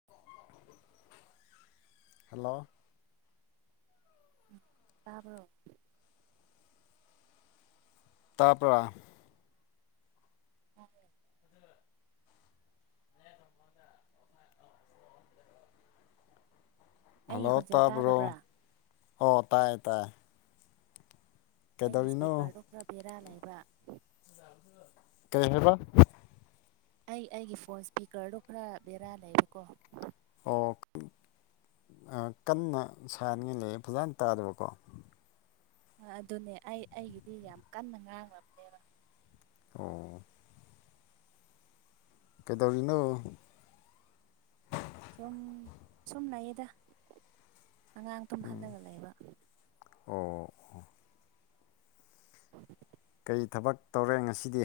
[unintelligible] Hello ꯎꯝ ꯇꯥꯕ꯭ꯔꯣ ꯇꯥꯕ꯭ꯔꯥ ꯇꯥꯔꯦ ꯑꯩꯒꯤ ꯍꯜꯂꯣ ꯈꯣꯟꯖꯦꯜ ꯇꯥꯕ꯭ꯔꯣ ꯇꯥꯗꯕ꯭ꯔꯥ ꯑꯣ ꯇꯥꯏ ꯇꯥꯏ ꯑꯩꯒꯤ ꯀꯩꯗꯧꯔꯤꯅꯣ ꯁ꯭ꯄꯤꯀꯔꯗꯣ ꯈꯔ ꯕꯦꯔꯥ ꯂꯩꯕ ꯀꯩ ꯍꯥꯏꯕ ꯑꯩ ꯑꯩꯒꯤ ꯐꯣꯟ ꯁ꯭ꯄꯤꯀꯔꯗꯣ ꯈꯔ ꯕꯦꯔꯥ ꯂꯩꯕꯀꯣ ꯑꯣ ꯑ ꯀꯟꯅ ꯁꯥꯅꯤꯡꯉ ꯂꯩ ꯐꯖꯟ ꯇꯥꯗꯕꯀꯣ ꯍ ꯑꯗꯨꯅꯦ ꯑꯩ ꯑꯩꯒꯤꯗꯤ ꯌꯥꯝ ꯀꯟꯅ ꯉꯥꯡꯂꯝꯅꯦꯕ ꯑꯣ ꯀꯩꯗꯧꯔꯤꯅꯣ ꯁꯨꯝ ꯁꯨꯝ ꯂꯩꯌꯦꯗ ꯑꯉꯥꯡ ꯇꯨꯝ ꯍꯜꯂꯒ ꯂꯩꯕ ꯑꯣ ꯀꯩ ꯊꯕꯛ ꯇꯧꯔꯦ ꯉꯁꯤꯗꯤ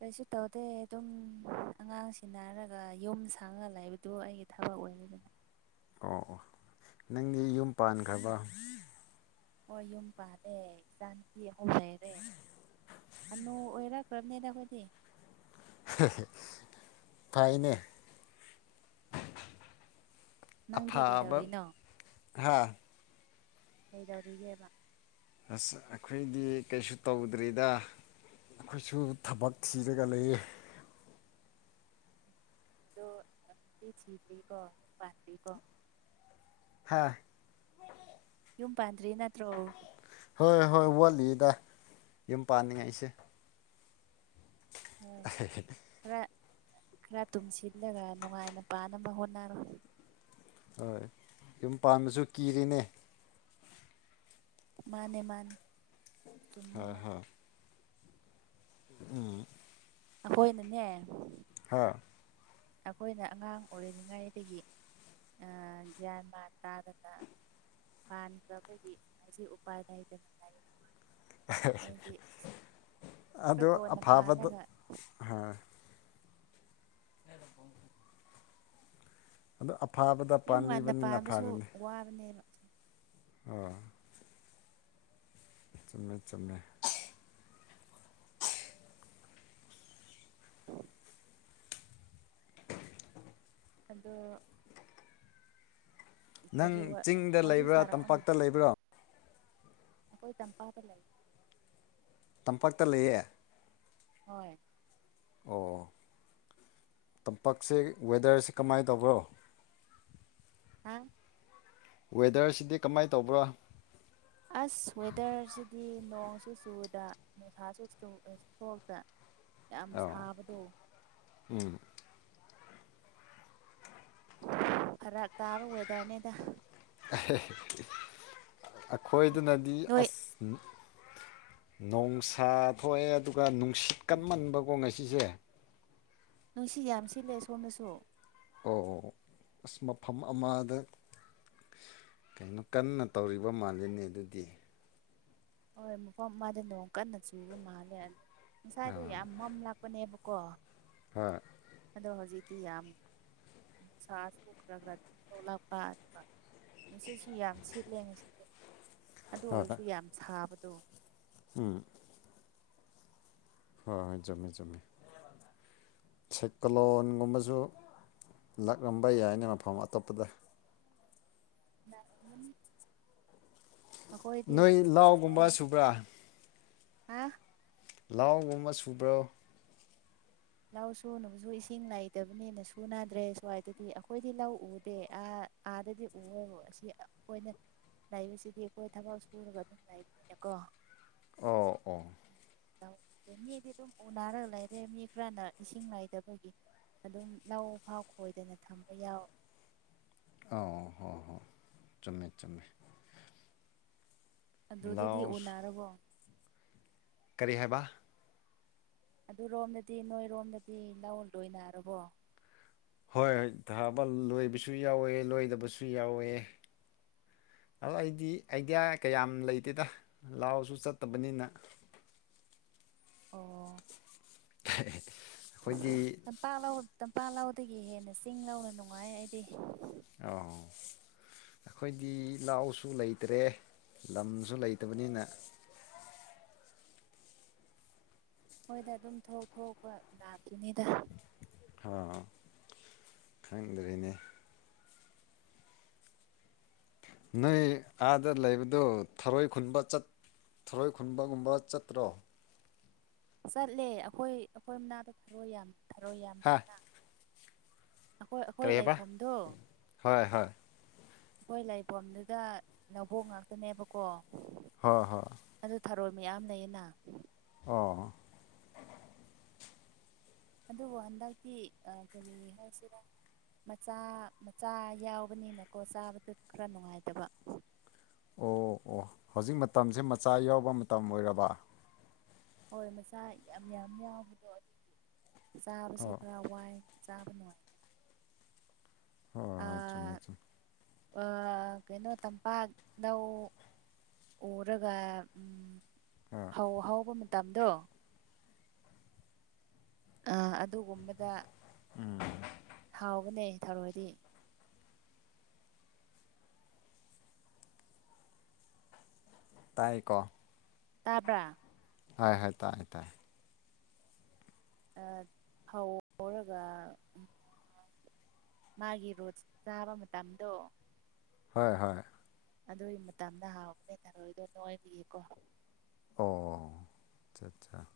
ꯀꯔꯤꯁꯨ ꯇꯧꯗꯦ ꯑꯗꯨꯝ ꯑꯉꯥꯡꯁꯤꯟꯅꯔꯒ ꯌꯨꯝ ꯁꯪꯉ ꯂꯩꯕꯗꯨ ꯑꯩꯒꯤ ꯊꯕꯛ ꯑꯣꯏꯅꯤꯗꯅ ꯑꯣ ꯑꯣ ꯅꯪꯗꯤ ꯌꯨꯝ ꯄꯥꯟꯒ꯭ꯔꯕ ꯑꫭ ꯌꯨꯝ ꯄꯥꯜꯂꯦ ꯏꯆꯥꯅꯨꯄꯤ ꯑꯍꯨꯝ ꯂꯩꯔꯦ ꯍꯅꯨ ꯑꯣꯏꯔꯛꯈ꯭ꯔꯝꯅꯤꯗ ꯑꯩꯈꯣꯏꯗꯤ [unintelligible] ꯐꯥꯏꯅꯦ ꯅꯪꯗꯤ ꯑꯐꯥꯕ ꯀꯩꯗꯧꯔꯤꯅꯣ ꯍꯥ ꯀꯩꯗꯧꯔꯤꯒꯦꯕ ꯑꯁ ꯑꯩꯈꯣꯏꯗꯤ ꯀꯩꯁꯨ ꯇꯧꯗ꯭ꯔꯤꯗ ꯑꯈꯣꯏꯁꯨ ꯊꯕꯛ ꯊꯤꯔꯒ ꯂꯩꯌꯦ ꯑꯗꯣ [unintelligible] ꯊꯤꯗ꯭ꯔꯤꯀꯣ [unintelligible] ꯄꯥꯟꯗ꯭ꯔꯤꯀꯣ ꯍꯥꯥ ꯌꯨꯝ ꯄꯥꯟꯗ꯭ꯔꯤ ꯅꯠꯇ꯭ꯔꯣ ꯍꯣꯏ ꯍꯣꯏ ꯋꯥꯠꯂꯤꯗ ꯌꯨꯝ ꯄꯥꯅꯤꯡꯉꯥꯏꯁꯦ ꯍꯣꯏ [unintelligible] ꯈꯔ ꯈꯔ ꯇꯨꯝꯁꯤꯜꯂꯒ ꯅꯨꯡꯉꯥꯏꯅ ꯄꯥꯟꯅꯕ ꯍꯣꯠꯅꯔꯣ ꯍꯣꯏ ꯌꯨꯝ ꯄꯥꯟꯕꯥꯁꯨ ꯀꯤꯔꯤꯅꯦ ꯃꯥꯅꯦ ꯃꯥꯅꯦ ꯆꯨꯝꯃꯦ ꯍ ꯅꯪ ꯍ ꯎꯝ ꯑꯈꫭꯏꯅꯅꯦ ꯍꯥꯥ ꯑꯩꯈꯣꯏꯅ ꯑꯉꯥꯡ ꯑꯣꯏꯔꯤꯉꯩꯗꯒꯤ ꯑ ꯒ꯭ꯌꯥꯟ ꯃꯥꯟ ꯇꯥꯗꯅ ꯄꯥꯟꯈ꯭ꯔꯕꯒꯤ ꯍꯧꯖꯤꯛ ꯎꯄꯥꯏ ꯂꯩꯇꯦ [unintelligible] [unintelligible] ꯈꯔ ꯑꯗꯣ ꯀꯣꯟꯅ ꯑꯐꯥꯕꯗꯣ ꯄꯥꯜꯂꯒ ꯍ ꯑꯗꫭ ꯑꯐꯥꯕꯗ ꯌꯨꯝ ꯉꯟꯅ ꯄꯥꯟꯂꯤꯕꯅꯤꯅ ꯄꯥꯟꯕꯁꯨ ꯐꯔꯦꯅꯦ ꯋꯥꯕꯅꯦꯕ ꯑꯥ ꯆꯨꯝꯃꯦ ꯆꯨꯝꯃꯦ ꯑꯗꯣ ꯅꯪ ꯀꯔꯤ ꯋꯥ ꯆꯤꯡꯗ ꯋꯥꯔꯤ ꯂꯩꯕ꯭ꯔꯥ ꯁꯥꯔꯛꯑꯣꯅꯦ ꯇꯝꯄꯥꯛꯇ ꯂꯩꯕ꯭ꯔꯥ ꯑꯩꯈꯣꯏ ꯇꯝꯄꯥꯛꯗ ꯂꯩ ꯇꯝꯄꯥꯛꯇ ꯂꯩꯌꯦꯦ ꯍꯣꯏ ꯑꯣ ꯇꯝꯄꯥꯛꯁꯦ ꯋꯦꯗꯔꯁꯦ ꯀꯃꯥꯏꯅ ꯇꯧꯕ꯭ꯔꯣ ꯍꯥꯥ ꯋꯦꯗꯔꯁꯤꯗꯤ ꯀꯃꯥꯏꯅ ꯇꯧꯕ꯭ꯔꯥ ꯑꯁ ꯋꯦꯗꯔꯁꯤꯗꯤ ꯅꯣꯡꯁꯨ ꯆꯨꯗ ꯅꯣꯡꯁꯥꯁꯨ ꯆꯨ ꯏꯁ ꯊꯣꯛꯇ ꯌꯥꯝ ꯁꯥꯕꯗꯣ ꯎꯝ ꯐꯔꯛ ꯇꯥꯕ ꯋꯦꯗꯔꯅꯦꯗ ꯑꯦꯍꯦ ꯑꯈꯣꯏꯗꯅꯗꯤ ꯅꯣꯏ ꯑꯁ ꯅꯣꯡꯁꯥ ꯊꯣꯛꯑꯦ ꯑꯗꯨꯒ ꯁꯤꯠ ꯀꯟꯃꯟꯕꯀꯣ ꯉꯁꯤꯁꯦ ꯅꯨꯡꯁꯤ ꯌꯥꯝ ꯁꯤꯠꯂꯦ ꯁꯣꯝꯅꯁꯨ ꯑꯣ ꯑꯣ ꯑꯣ ꯑꯁ ꯃꯐꯝ ꯑꯃꯗ ꯀꯩꯅꯣ ꯀꯟꯅ ꯇꯧꯔꯤꯕ ꯃꯥꯜꯂꯤꯅꯦ ꯑꯗꯨꯗꯤ ꯍꯣꯏ ꯃꯐꯝ ꯑꯃꯗ ꯅꯣꯡ ꯀꯟꯅ ꯆꯨꯕ ꯃꯥꯜꯂꯦ ꯑꯗꯣ ꯉꯁꯥꯏꯗꯣ ꯌꯥꯝ ꯃꯝ ꯂꯥꯛꯄꯅꯦꯕꯀꯣ ꯍꯣꯏ ꯑꯗꯣ ꯍꯧꯖꯤꯛꯇꯤ ꯌꯥꯝ ꯅꯨꯡꯁꯥꯁꯨ ꯈ꯭ꯔ ꯈꯔ ꯑꯗꯨꯝ ꯊꯣꯛꯂꯛꯄ ꯑꯗꯨꯒ ꯉꯁꯤꯠꯁꯨ ꯌꯥꯝ ꯁꯤꯠꯂꯦ ꯉꯁꯤꯁꯦ ꯑꯗꯨ ꯍꯣꯏ ꯑꯣꯏꯔꯁꯨ ꯌꯥꯝ ꯁꯥꯕꯗꯣ ꯎꯝ ꯍꯣꯏ ꯍꯣꯢ ꯆꯨꯝꯃꯦ ꯆꯨꯝꯃꯦ ꯁꯦꯀꯂꯣꯟꯒꯨꯝꯕꯁꯨ ꯂꯥꯛꯂꯝꯕ ꯌꯥꯏꯅꯦ ꯃꯐꯝ ꯑꯇꯣꯞꯄꯗ ꯂꯥꯑꯝꯒꯅꯤ ꯅꯣꯏ ꯂꯥꯎꯒꯨꯝꯕ ꯏꯁꯣꯔꯅ ꯁꯨꯕ꯭ꯔꯥ ꯍꯥ ꯂꯥꯎ ꯒꯨꯝꯕ ꯁꯨꯕ꯭ꯔꯣ ꯂꯧ ꯁꯨꯅꯕꯁꯨ ꯏꯁꯤꯡ ꯂꯩꯇꯕꯅꯤꯅ ꯁꯨꯅꯗ꯭ꯔꯦ ꯁ꯭ꯋꯥꯏꯗꯗꯤ ꯑꯩꯈꯣꯏꯗꯤ ꯂꯧ ꯎꯗꯦ ꯑꯥ ꯑꯥꯗꯗꯤ ꯎꯋꯦ ꯍꯣ ꯑꯁꯤ ꯈꯣꯏꯅ ꯂꯩꯕꯁꯤꯗꯤ ꯑꯩꯈꯣꯏ ꯊꯕꯛ ꯁꯨꯔꯒ ꯑꯗꯨꯝ ꯂꯩꯕꯅꯤꯅꯀꯣ ꯑꯣ ꯑꯣ ꯂꯧ ꯃꯤꯗꯤ ꯑꯗꯨꯝ ꯎꯅꯔꯒ ꯂꯩꯔꯦ ꯃꯤ ꯈꯔꯅ ꯏꯁꯤꯡ ꯂꯩꯗꯕꯒꯤ ꯑꯗꯨꯝ ꯂꯧ ꯐꯥꯎ ꯈꯣꯏꯗꯅ ꯊꯝꯕ ꯌꯥꯎ ꯑꯥꯎ ꯍꯣꯏ ꯍꯣꯏ ꯆꯨꯝꯃꯦ ꯆꯨꯝꯃꯦ ꯑꯗꯨꯗꯗꯤ ꯂꯥꯎ ꯎꯅꯔꯕꯣ ꯀꯔꯤ ꯍꯥꯏꯕ ꯑꯗꯨꯔꯣꯝꯗꯗꯤ ꯅꯣꯏꯔꯣꯝꯗꯗꯤ ꯂꯧ ꯂꯣꯏꯅꯔꯕꯣ ꯍꯣꯏ ꯊꯥꯕ ꯂꯣꯏꯕꯁꯨ ꯌꯥꯎꯋꯦ ꯂꯣꯏꯗꯕꯁꯨ ꯌꯥꯎꯋꯦ ꯑꯗꯣ ꯑꯩꯗꯤ ꯑꯥꯏꯗꯤꯌꯥ ꯀꯌꯥꯝ ꯂꯩꯇꯦꯗ ꯂꯥꯎꯁꯨ ꯆꯠꯇꯕꯅꯤꯅ ꯑꯣ ꯑꯩꯈꯣꯏꯗꯤ ꯄꯥꯛ ꯂꯧ ꯇꯝꯄꯥꯛ ꯂꯧꯗꯒꯤ ꯍꯦꯟꯅ ꯆꯤꯡ ꯂꯧꯅ ꯅꯨꯡꯉꯥꯏꯌꯦ ꯑꯩꯗꯤ꯫ ꯑꯣ꯫ ꯑꯩꯈꯣꯏꯗꯤ ꯂꯥꯎꯁꯨ ꯂꯩꯇ꯭ꯔꯦ ꯂꯝꯁꯨ ꯂꯩꯇꯕꯅꯤꯅ꯫ ꯍꯣꯏꯗ ꯑꯗꯨꯝ ꯊꯣꯛ ꯊꯣꯛꯄ ꯂꯥꯛꯈꯤꯅꯤꯗ꯫ ꯑ ꯈꯪꯗ꯭ꯔꯤꯅꯦ꯫ ꯅꯣꯏ ꯑꯥꯗ ꯂꯩꯕꯗꯨ ꯊꯔꯣꯏ ꯈꯨꯟꯕ ꯆꯠ ꯊꯔꯣꯏ ꯈꯨꯟꯕꯒꯨꯝꯕ ꯆꯠꯇ꯭ꯔꯣ꯫ ꯆꯠꯂꯦ ꯑꯩꯈꯣꯏ ꯑꯩꯈꯣꯏ ꯃꯅꯥꯗꯣ ꯊꯔꯣꯏ ꯌꯥꯝ ꯊꯔꯣꯏ ꯌꯥꯝ ꯍꯥ ꯂꯩꯅ꯫ ꯑꯩꯈꯣꯏ ꯑꯩꯈꯣꯏ ꯀꯔꯤꯕ ꯂꯩꯐꯝꯗꯣ ꯍꯣꯏ ꯍꯣꯏ ꯑꯩꯈꯣꯏ ꯂꯩꯐꯝꯗꯨꯗ ꯂꯧꯕꯣꯡ ꯉꯥꯛꯇꯅꯦꯕꯀꯣ꯫ ꯍꯣꯏ ꯍꯣꯏ꯫ ꯑꯗꯨ ꯊꯥꯔꯣꯏ ꯃꯌꯥꯝ ꯂꯩꯌꯦꯅ꯫ ꯑꯣ꯫ ꯑꯗꯨꯕꯨ ꯍꯟꯗꯛꯇꯤ ꯀꯔꯤ ꯍꯥꯏꯁꯤꯔꯥ꯫ ꯃꯆꯥ ꯃꯆꯥ ꯌꯥꯎꯕꯅꯤꯅꯀꯣ ꯆꯥꯕꯗꯨ ꯈꯔ ꯅꯨꯡꯉꯥꯏꯇꯕ꯫ ꯑꯣ ꯑꯣ ꯍꯧꯖꯤꯛ ꯃꯇꯝꯁꯦ ꯃꯆꯥ ꯌꯥꯎꯕ ꯃꯇꯝ ꯑꯣꯏꯔꯕ꯫ ꯍꯣꯏ ꯃꯆꯥ ꯌꯥꯝ ꯌꯥꯝ ꯌꯥꯎꯕꯗꯣ ꯑꯗꯨꯒꯤ ꯆꯥꯕꯁꯦ ꯑꯣ ꯈꯔ ꯋꯥꯏ ꯆꯥꯕ ꯅꯨꯡꯉꯥꯏ꯫ ꯍꯣꯏ ꯍꯣꯏ ꯆꯨꯝꯃꯦ ꯑꯥ ꯆꯨꯝꯃꯦ ꯑ ꯀꯩꯅꯣ ꯇꯝꯄꯥꯛ ꯅꯧ ꯑꯣꯔꯒ ꯎꯝ ꯍꯥ ꯐꯧ ꯍꯧꯕ ꯃꯇꯝꯗꯣ꯫ ꯑ ꯑꯗꯨꯒꯨꯝꯕꯗ꯫ ꯎꯝ꯫ ꯍꯥꯎꯕꯅꯦ ꯊꯔꯣꯏꯗꯤ꯫ ꯇꯥꯏꯀꯣ꯫ ꯇꯥꯕ꯭ꯔꯥ꯫ ꯍꯣꯏ ꯍꯣꯏ ꯇꯥꯏꯑꯦ ꯇꯥꯏꯑꯦ꯫ ꯑꯥ ꯐꯧ ꯍꯧꯔꯒ ꯎ ꯃꯥꯒꯤ ꯔꯣꯠ ꯆꯥꯕ ꯃꯇꯝꯗꯣ꯫ ꯍꯣꯏ ꯍꯣꯏ꯫ ꯑꯗꯨꯒꯤ ꯃꯇꯝꯗ ꯍꯥꯎꯕꯅꯦ ꯊꯔꯣꯏꯗꯣ ꯅꯣꯏꯕꯒꯤꯀꯣ꯫ ꯑꯣ ꯑꯆꯥ ꯆꯥ꯫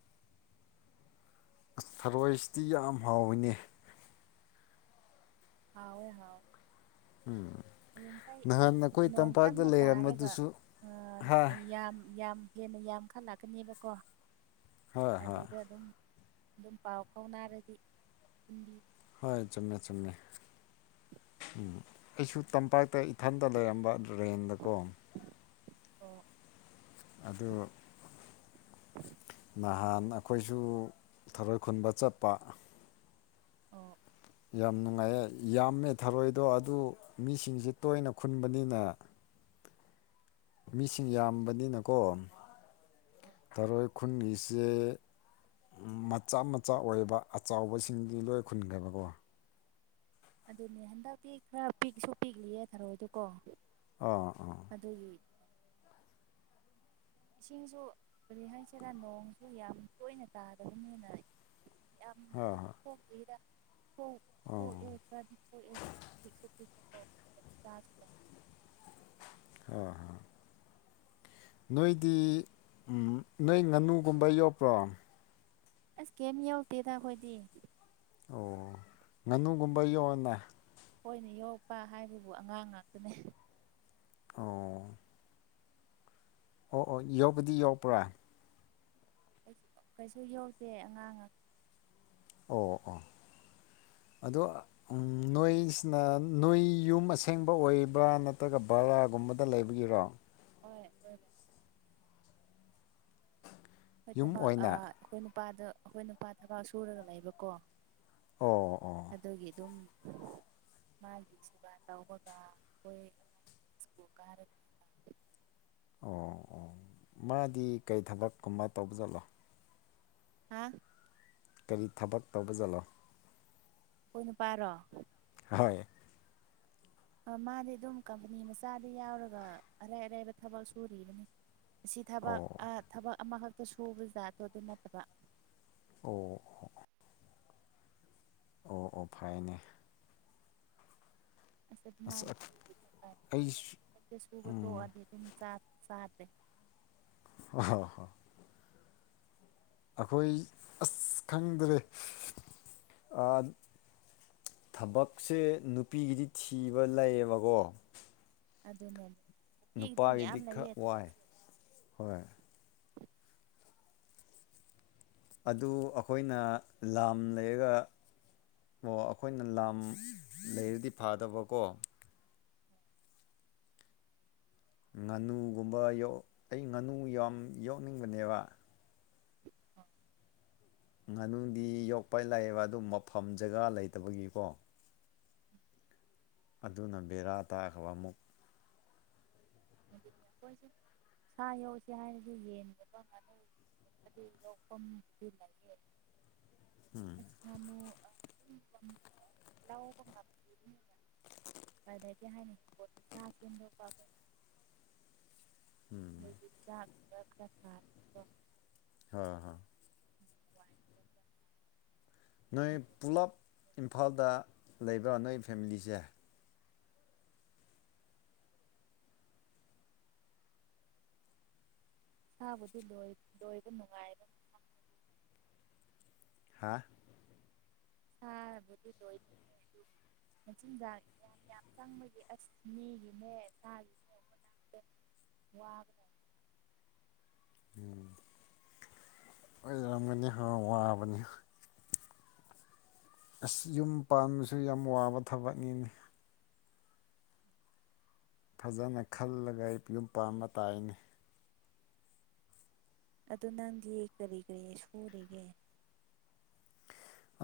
ꯑꯁ ꯊꯔꯣꯏꯁꯤꯗꯤ ꯌꯥꯝ ꯍꯥꯎꯋꯤꯅꯦ꯫ ꯍꯥꯎꯋꯦ ꯍꯥꯎꯋꯦ꯫ ꯎꯝ꯫ ꯍꯌꯦꯡꯈꯩ ꯅꯣꯡ ꯀꯟꯅ ꯇꯥꯔꯒ ꯂꯩꯔꯝꯕꯗꯨꯁꯨ ꯑꯥ ꯍꯥ ꯌꯥꯝ ꯌꯥꯝ ꯍꯦꯟꯅ ꯌꯥꯝꯈꯜꯂꯛꯀꯅꯦꯕꯀꯣ ꯍꯣꯏ ꯍꯣꯏ ꯑꯗꯨꯗ ꯑꯗꯨꯝ꯫ ꯑꯗꯨꯝ ꯄꯥꯎ ꯐꯥꯎꯅꯔꯗꯤ ꯊꯤꯟꯕꯤ ꯍꯣꯏ ꯆꯨꯝꯃꯦ ꯆꯨꯝꯃꯦ ꯎꯝ ꯑꯩꯁꯨ ꯇꯝꯄꯥꯛꯇ ꯏꯊꯟꯇ ꯂꯩꯔꯝꯕ ꯑ ꯇꯨꯔꯦꯟꯗꯀꯣ꯫ ꯑꯣ꯫ ꯑꯗꯨ ꯅꯍꯥꯟ ꯑꯩꯈꯣꯏꯁꯨ ꯊꯔꯣꯏ ꯈꯨꯟꯕ ꯆꯠꯄ꯫ ꯑꯣ ꯌꯥꯝ ꯅꯨꯡꯉꯥꯏꯌꯦ ꯌꯥꯝꯃꯦ ꯊꯔꯣꯏꯗꯣ ꯑꯗꯨ ꯃꯤꯁꯤꯡꯁꯦ ꯇꯣꯏꯅ ꯈꯨꯟꯕꯅꯤꯅ ꯃꯤꯁꯤꯡ ꯌꯥꯝꯕꯅꯤꯅꯀꯣ ꯊꯔꯣꯏ ꯈꯨꯟꯒꯤꯁꯦ ꯃꯆꯥ ꯃꯆꯥ ꯑꯣꯏꯕ ꯑꯆꯥꯎꯕꯁꯤꯡꯗꯤ ꯂꯣꯏ ꯈꯨꯨꯟꯈ꯭ꯔꯦꯕꯀꯣ꯫ ꯑꯗꯨꯅꯦ ꯍꯟꯗꯛꯇꯤ ꯈꯔ ꯄꯤꯛꯁꯨ ꯄꯤꯛꯂꯤꯌꯦ ꯊꯔꯣꯏꯗꯨꯀꯣ꯫ ꯑꯥ ꯑꯥ꯫ ꯑꯗꯨꯒꯤ ꯏꯁꯤꯡꯁꯨ ꯀꯔꯤ ꯍꯥꯏꯁꯤꯔꯥ ꯅꯣꯡꯁꯨ ꯌꯥꯝ ꯇꯣꯏꯅ ꯇꯥꯗꯕꯅꯤꯅ ꯌꯥꯝ꯫ ꯍꯣꯏ ꯍꯣꯏ꯫ ꯑꯣ [unintelligible] [unintelligible] ꯏꯟꯁꯥꯡ ꯅꯨꯡꯉꯥꯏꯇꯕ ꯍꯟꯗꯛꯀꯤ ꯑꯥ ꯍꯥ ꯅꯣꯏꯗꯤ ꯅꯣꯏ ꯉꯥꯅꯨꯒꯨꯝꯕ ꯌꯣꯛꯄ꯭ꯔꯣ꯫ ꯑꯁ ꯀꯩꯝ ꯌꯣꯛꯇꯦꯗ ꯑꯩꯈꯣꯏꯗꯤ꯫ ꯑꯣ ꯉꯥꯅꯨꯒꯨꯝꯕ ꯌꯣꯛꯎꯅ ꯈꯣꯏꯅ ꯌꯣꯛꯛꯄ ꯍꯥꯏꯕꯕꯨ ꯑꯉꯥꯡ ꯉꯥꯛꯇꯅꯦ꯫ ꯑꯣ꯫ ꯑꯣ ꯑꯣ ꯌꯣꯛꯄꯗꯤ ꯌꯣꯛꯄ꯭ꯔꯥ꯫ ꯀꯩꯁꯨ ꯌꯣꯛꯇꯦ ꯑꯉꯥꯡ ꯉꯥ ꯑꯣ ꯑꯣ ꯑꯗꯣ ꯅꯣꯏꯁꯤꯅ ꯅꯣꯏ ꯌꯨꯝ ꯑꯁꯦꯡꯕ ꯑꯣꯏꯕ꯭ꯔꯥ ꯅꯠꯇ꯭ꯔꯒ ꯕꯔꯥꯒꯨꯝꯕꯗ ꯂꯩꯕꯒꯤꯔꯣ꯫ ꯍꯣꯏ [unintelligible] ꯑꯩꯈꯣꯏ ꯌꯨꯝ ꯊꯕꯥꯛ ꯑꯣꯏꯅ ꯑꯩꯈꯣꯏ ꯅꯨꯄꯥꯗ ꯑꯩꯈꯣꯏ ꯅꯨꯄꯥ ꯊꯕꯥꯛ ꯁꯨꯔꯒ ꯂꯩꯕꯀꯣ ꯑꯣ ꯑꯣ ꯑꯗꯨꯒꯤ ꯑꯗꯨꯝ ꯃꯥꯒꯤ ꯁꯦꯕꯥ ꯇꯧꯕꯒ ꯑꯩꯈꯣꯏ ꯁ꯭ꯀꯨꯜ ꯀꯥꯔꯤ ꯑꯣ ꯑꯣ ꯃꯥꯗꯤ ꯀꯩ ꯊꯕꯛꯀꯨꯝꯕ ꯇꯧꯕ ꯖꯥꯠꯂꯣ꯫ ꯍꯥ꯫ ꯀꯔꯤ ꯊꯕꯛ ꯇꯧꯕ ꯖꯥꯠꯂꯥ꯫ ꯑꯩꯈꯣꯏ ꯅꯨꯄꯥꯔꯣ꯫ ꯍꯣꯏ꯫ ꯃꯥꯗꯤ ꯑꯗꯨꯝ ꯀꯝꯄꯅꯤ ꯃꯆꯥꯗ ꯌꯥꯎꯔꯒ ꯑꯔꯩ ꯑꯔꯩꯕ ꯊꯕꯛ ꯁꯨꯔꯤꯕꯅꯤ꯫ ꯁꯤ ꯊꯕꯛ ꯑꯣ ꯑꯥ ꯊꯕꯛ ꯑꯃꯈꯛꯇ ꯁꯨꯕꯖꯠꯇꯣ ꯑꯗꯨ ꯅꯠꯇꯕ꯫ ꯑꯣ꯫ ꯑꯣ ꯑꯣ ꯐꯩꯌꯦꯅꯦ ꯑꯁ ꯑꯗꯨꯃꯥꯏꯅ ꯑꯩꯁꯨ [unintelligible] ꯁꯨꯕ ꯎꯝ ꯇꯣꯛꯑꯗꯤ ꯑꯗꯨꯝ ꯆꯥꯛ ꯆꯥꯗ꯭ꯔꯦ꯫ ꯑꯣ ꯑꯩꯈꯣꯏ ꯑꯁ ꯈꯪꯗ꯭ꯔꯦ ꯑꯥ ꯊꯕꯛꯁꯦ ꯅꯨꯄꯤꯒꯤꯗꯤ ꯊꯤꯕ ꯂꯩꯌꯦꯕꯀꯣ ꯑꯗꯨꯅꯦ꯫ ꯅꯨꯄꯤꯒꯤꯗꯤ ꯃꯌꯥꯝ ꯅꯨꯄꯥꯒꯤꯗꯤ ꯈꯔꯛ ꯂꯩꯌꯦ ꯋꯥꯏ ꯊꯕꯛꯁꯦ ꯍꯣꯏ꯫ ꯑꯗꯨ ꯑꯩꯈꯣꯏꯅ ꯂꯥꯝ ꯂꯩꯔꯒ ꯑꯣ ꯑꯩꯈꯣꯏꯅ ꯂꯥꯝ ꯂꯩꯔꯗꯤ ꯐꯥꯗꯧꯕꯀꯣ ꯉꯥꯅꯨꯒꯨꯝꯕ ꯌꯣꯛ ꯑꯩ ꯉꯥꯅꯨ ꯌꯥꯝ ꯌꯣꯛꯅꯤꯡꯕꯅꯦꯕ [unintelligible] ꯉꯥꯅꯨꯗꯤ ꯌꯣꯛꯄ ꯂꯥꯏꯌꯦꯕ ꯑꯗꯨ ꯃꯐꯝ ꯖꯒꯥ ꯂꯩꯇꯕꯒꯤꯀꯣ ꯑꯗꯨꯅ ꯕꯦꯔꯥ ꯇꯥꯈ꯭ꯔꯕ ꯑꯃꯨꯛ꯫ ꯑꯗꯨ [unintelligible] ꯑꯈꯣꯏꯁꯦ ꯁꯥ ꯌꯣꯛꯁꯦ ꯍꯥꯏꯔꯗꯤ ꯌꯦꯟꯒꯨꯝꯕ ꯉꯥꯅꯨ [unintelligible] ꯗꯤ ꯌꯣꯛꯐꯝꯕꯨꯗꯤ ꯂꯩꯌꯦ꯫ ꯎꯝ꯫ ꯑꯁ ꯉꯥꯅꯨ ꯑ [inaudible] ꯂꯧꯕ ꯉꯝꯗꯦ꯫ [inaudible] ꯑꯗꯒꯤ [inaudible] ꯎꯝ꯫ [inaudible] ꯆꯥꯛ ꯈꯔ ꯈꯔ ꯊꯥꯏ ꯍꯥ ꯍ ꯍꯋꯥꯏꯒꯨꯝꯕ ꯈꯔ ꯊꯥꯔꯒ ꯅꯣꯏ ꯍꯤꯡꯒꯣꯜꯗ ꯄꯨꯂꯞ ꯏꯝꯐꯥꯜꯗ ꯂꯩꯕ꯭ꯔꯥ ꯅꯣꯏ ꯐꯦꯃꯤꯂꯤꯁꯦ? ꯊꯥꯕꯨꯗꯤ ꯂꯣꯏ ꯂꯣꯏꯕ ꯅꯨꯡꯉꯥꯏꯕ ꯃꯐꯝꯅꯤ ꯍꯥ ꯊꯥꯔ ꯕꯨꯗꯤ ꯂ‌ꯣꯏ [inaudible] ꯃꯆꯤꯟꯖꯥꯛ ꯌꯥꯝ ꯌꯥꯝ ꯆꯪꯕꯒꯤ ꯑꯁ ꯃꯤꯒꯤꯅꯦ [unintelligible] [inaudible] ꯋꯥ [inaudible] ꯎꯝ ꯑꯣꯏꯔꯝꯒꯅꯤ ꯍ‌ꯣ ꯋꯥꯕꯅꯤ ꯫ ꯑꯁ ꯌꯨꯝ ꯄꯥꯟꯕꯁꯨ ꯌꯥꯝ ꯋꯥꯕ ꯊꯕꯛꯅꯤꯅ‌ꯦ ꯫ ꯐꯖꯅ ꯈꯜꯂꯒ ꯑꯩ ꯌꯨꯝ ꯄꯥꯟꯕ ꯇꯥꯏꯅ‌ꯦ ꯫ ꯑꯗꯨ ꯅꯪꯗꯤ ꯀꯔꯤ ꯀꯔꯤ ꯁꯨꯔꯤꯒꯦ?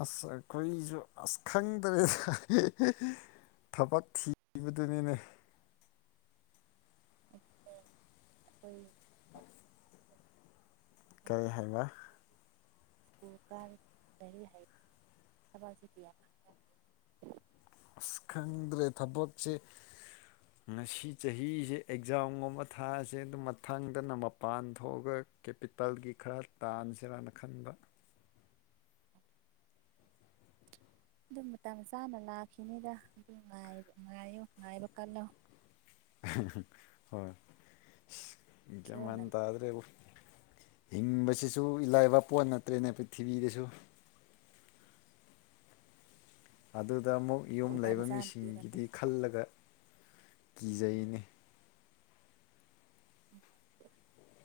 ꯑꯁ ꯑꯈꯣꯏꯖꯨ ꯑꯁ ꯈꯪꯗ꯭ꯔꯦ ꯫ ꯊꯕꯛ ꯊꯤꯕꯗꯨꯅꯤꯅꯦ ꯑꯗ‌ꯨꯅ‌ꯦ ꯑꯈ‌ꯣꯏ ꯀꯔꯤ ꯍꯥꯏꯕ [unintelligible] ꯑꯁ ꯈꯪꯗ꯭ꯔꯦ ꯊꯕꯛꯁꯦ [inaudible] ꯉꯁꯤ ꯆꯍꯤꯁꯦ ꯑꯦꯛꯖꯥꯝꯒꯨꯝꯕ ꯊꯥꯁꯦ ꯑꯗꯨ ꯃꯊꯪꯗꯅ ꯃꯄꯥꯟ ꯊꯣꯛꯑꯒ ꯀꯦꯄꯤꯇ‌ꯜꯒꯤ ꯈꯔ ꯇꯥꯟꯁꯤꯔꯅ ꯈꯟꯕ ꯑꯗꯨ ꯃꯇꯝ ꯆꯥꯅ ꯂꯥꯛꯈꯤꯅꯤꯗ ꯑꯗꯨ ꯉꯥꯏꯕ ꯉꯥꯏꯌꯨ ꯉꯥꯏꯕ ꯀꯜꯂꯣ ꯫ [unintelligible] ꯍꯣꯏ ꯏꯁ ꯒꯤꯌꯥꯟ ꯏꯁꯣꯔꯅ ꯃ‌ꯦꯟ ꯇꯥꯗ꯭ꯔꯦꯕ‌ꯣ ꯍꯤꯡꯕꯁꯤꯁꯨ ꯏꯂꯥꯏꯕ ꯄꯣꯠ ꯅꯠꯇ꯭ꯔꯦꯅꯦ ꯄ꯭ꯔꯤꯊꯤꯕꯤꯗꯁꯨ ꯫ ꯑꯗꯨꯗ ꯑꯃꯨꯛ ꯌꯨꯝ ꯃꯇꯝ ꯂꯩꯕ ꯆꯥꯅ ꯃꯤꯁꯤꯡꯒꯤꯗꯤ ꯄꯤꯔꯛꯀꯅꯤꯗ ꯈꯜꯂꯒ ꯀꯤꯖꯩꯅꯤ ꯫ [inaudible]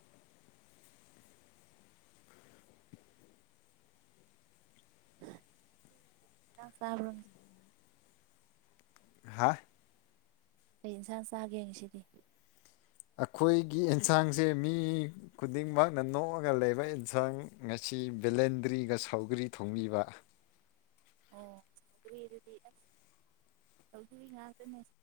ꯆꯥꯛ ꯆꯥ [unintelligible] ꯍꯥ ꯀꯩ ꯏꯟꯁꯥꯡ ꯆꯥꯒꯦ ꯉꯁꯤꯗꯤ? ꯑꯈꯣꯏꯒꯤ ꯑꯦꯟꯁꯥꯡꯁꯦ ꯃꯤ ꯈꯨꯗꯤꯡꯃꯛꯅ ꯅꯣꯛꯑꯒ ꯂꯩꯕ ꯑ‌ꯦꯟꯁꯥꯡ ꯉꯁꯤ ꯕꯦꯂꯟꯗ꯭ꯔꯤꯒ ꯁꯥꯎꯒ꯭ꯔꯤ ꯊꯣꯡꯕꯤꯕ ꯑꯣ ꯀ꯭ꯔꯤ ꯑꯗꯨꯗꯤ ꯑꯁ ꯁꯧꯒ꯭ꯔꯤ ꯉꯥꯛꯇꯅꯦ ꯫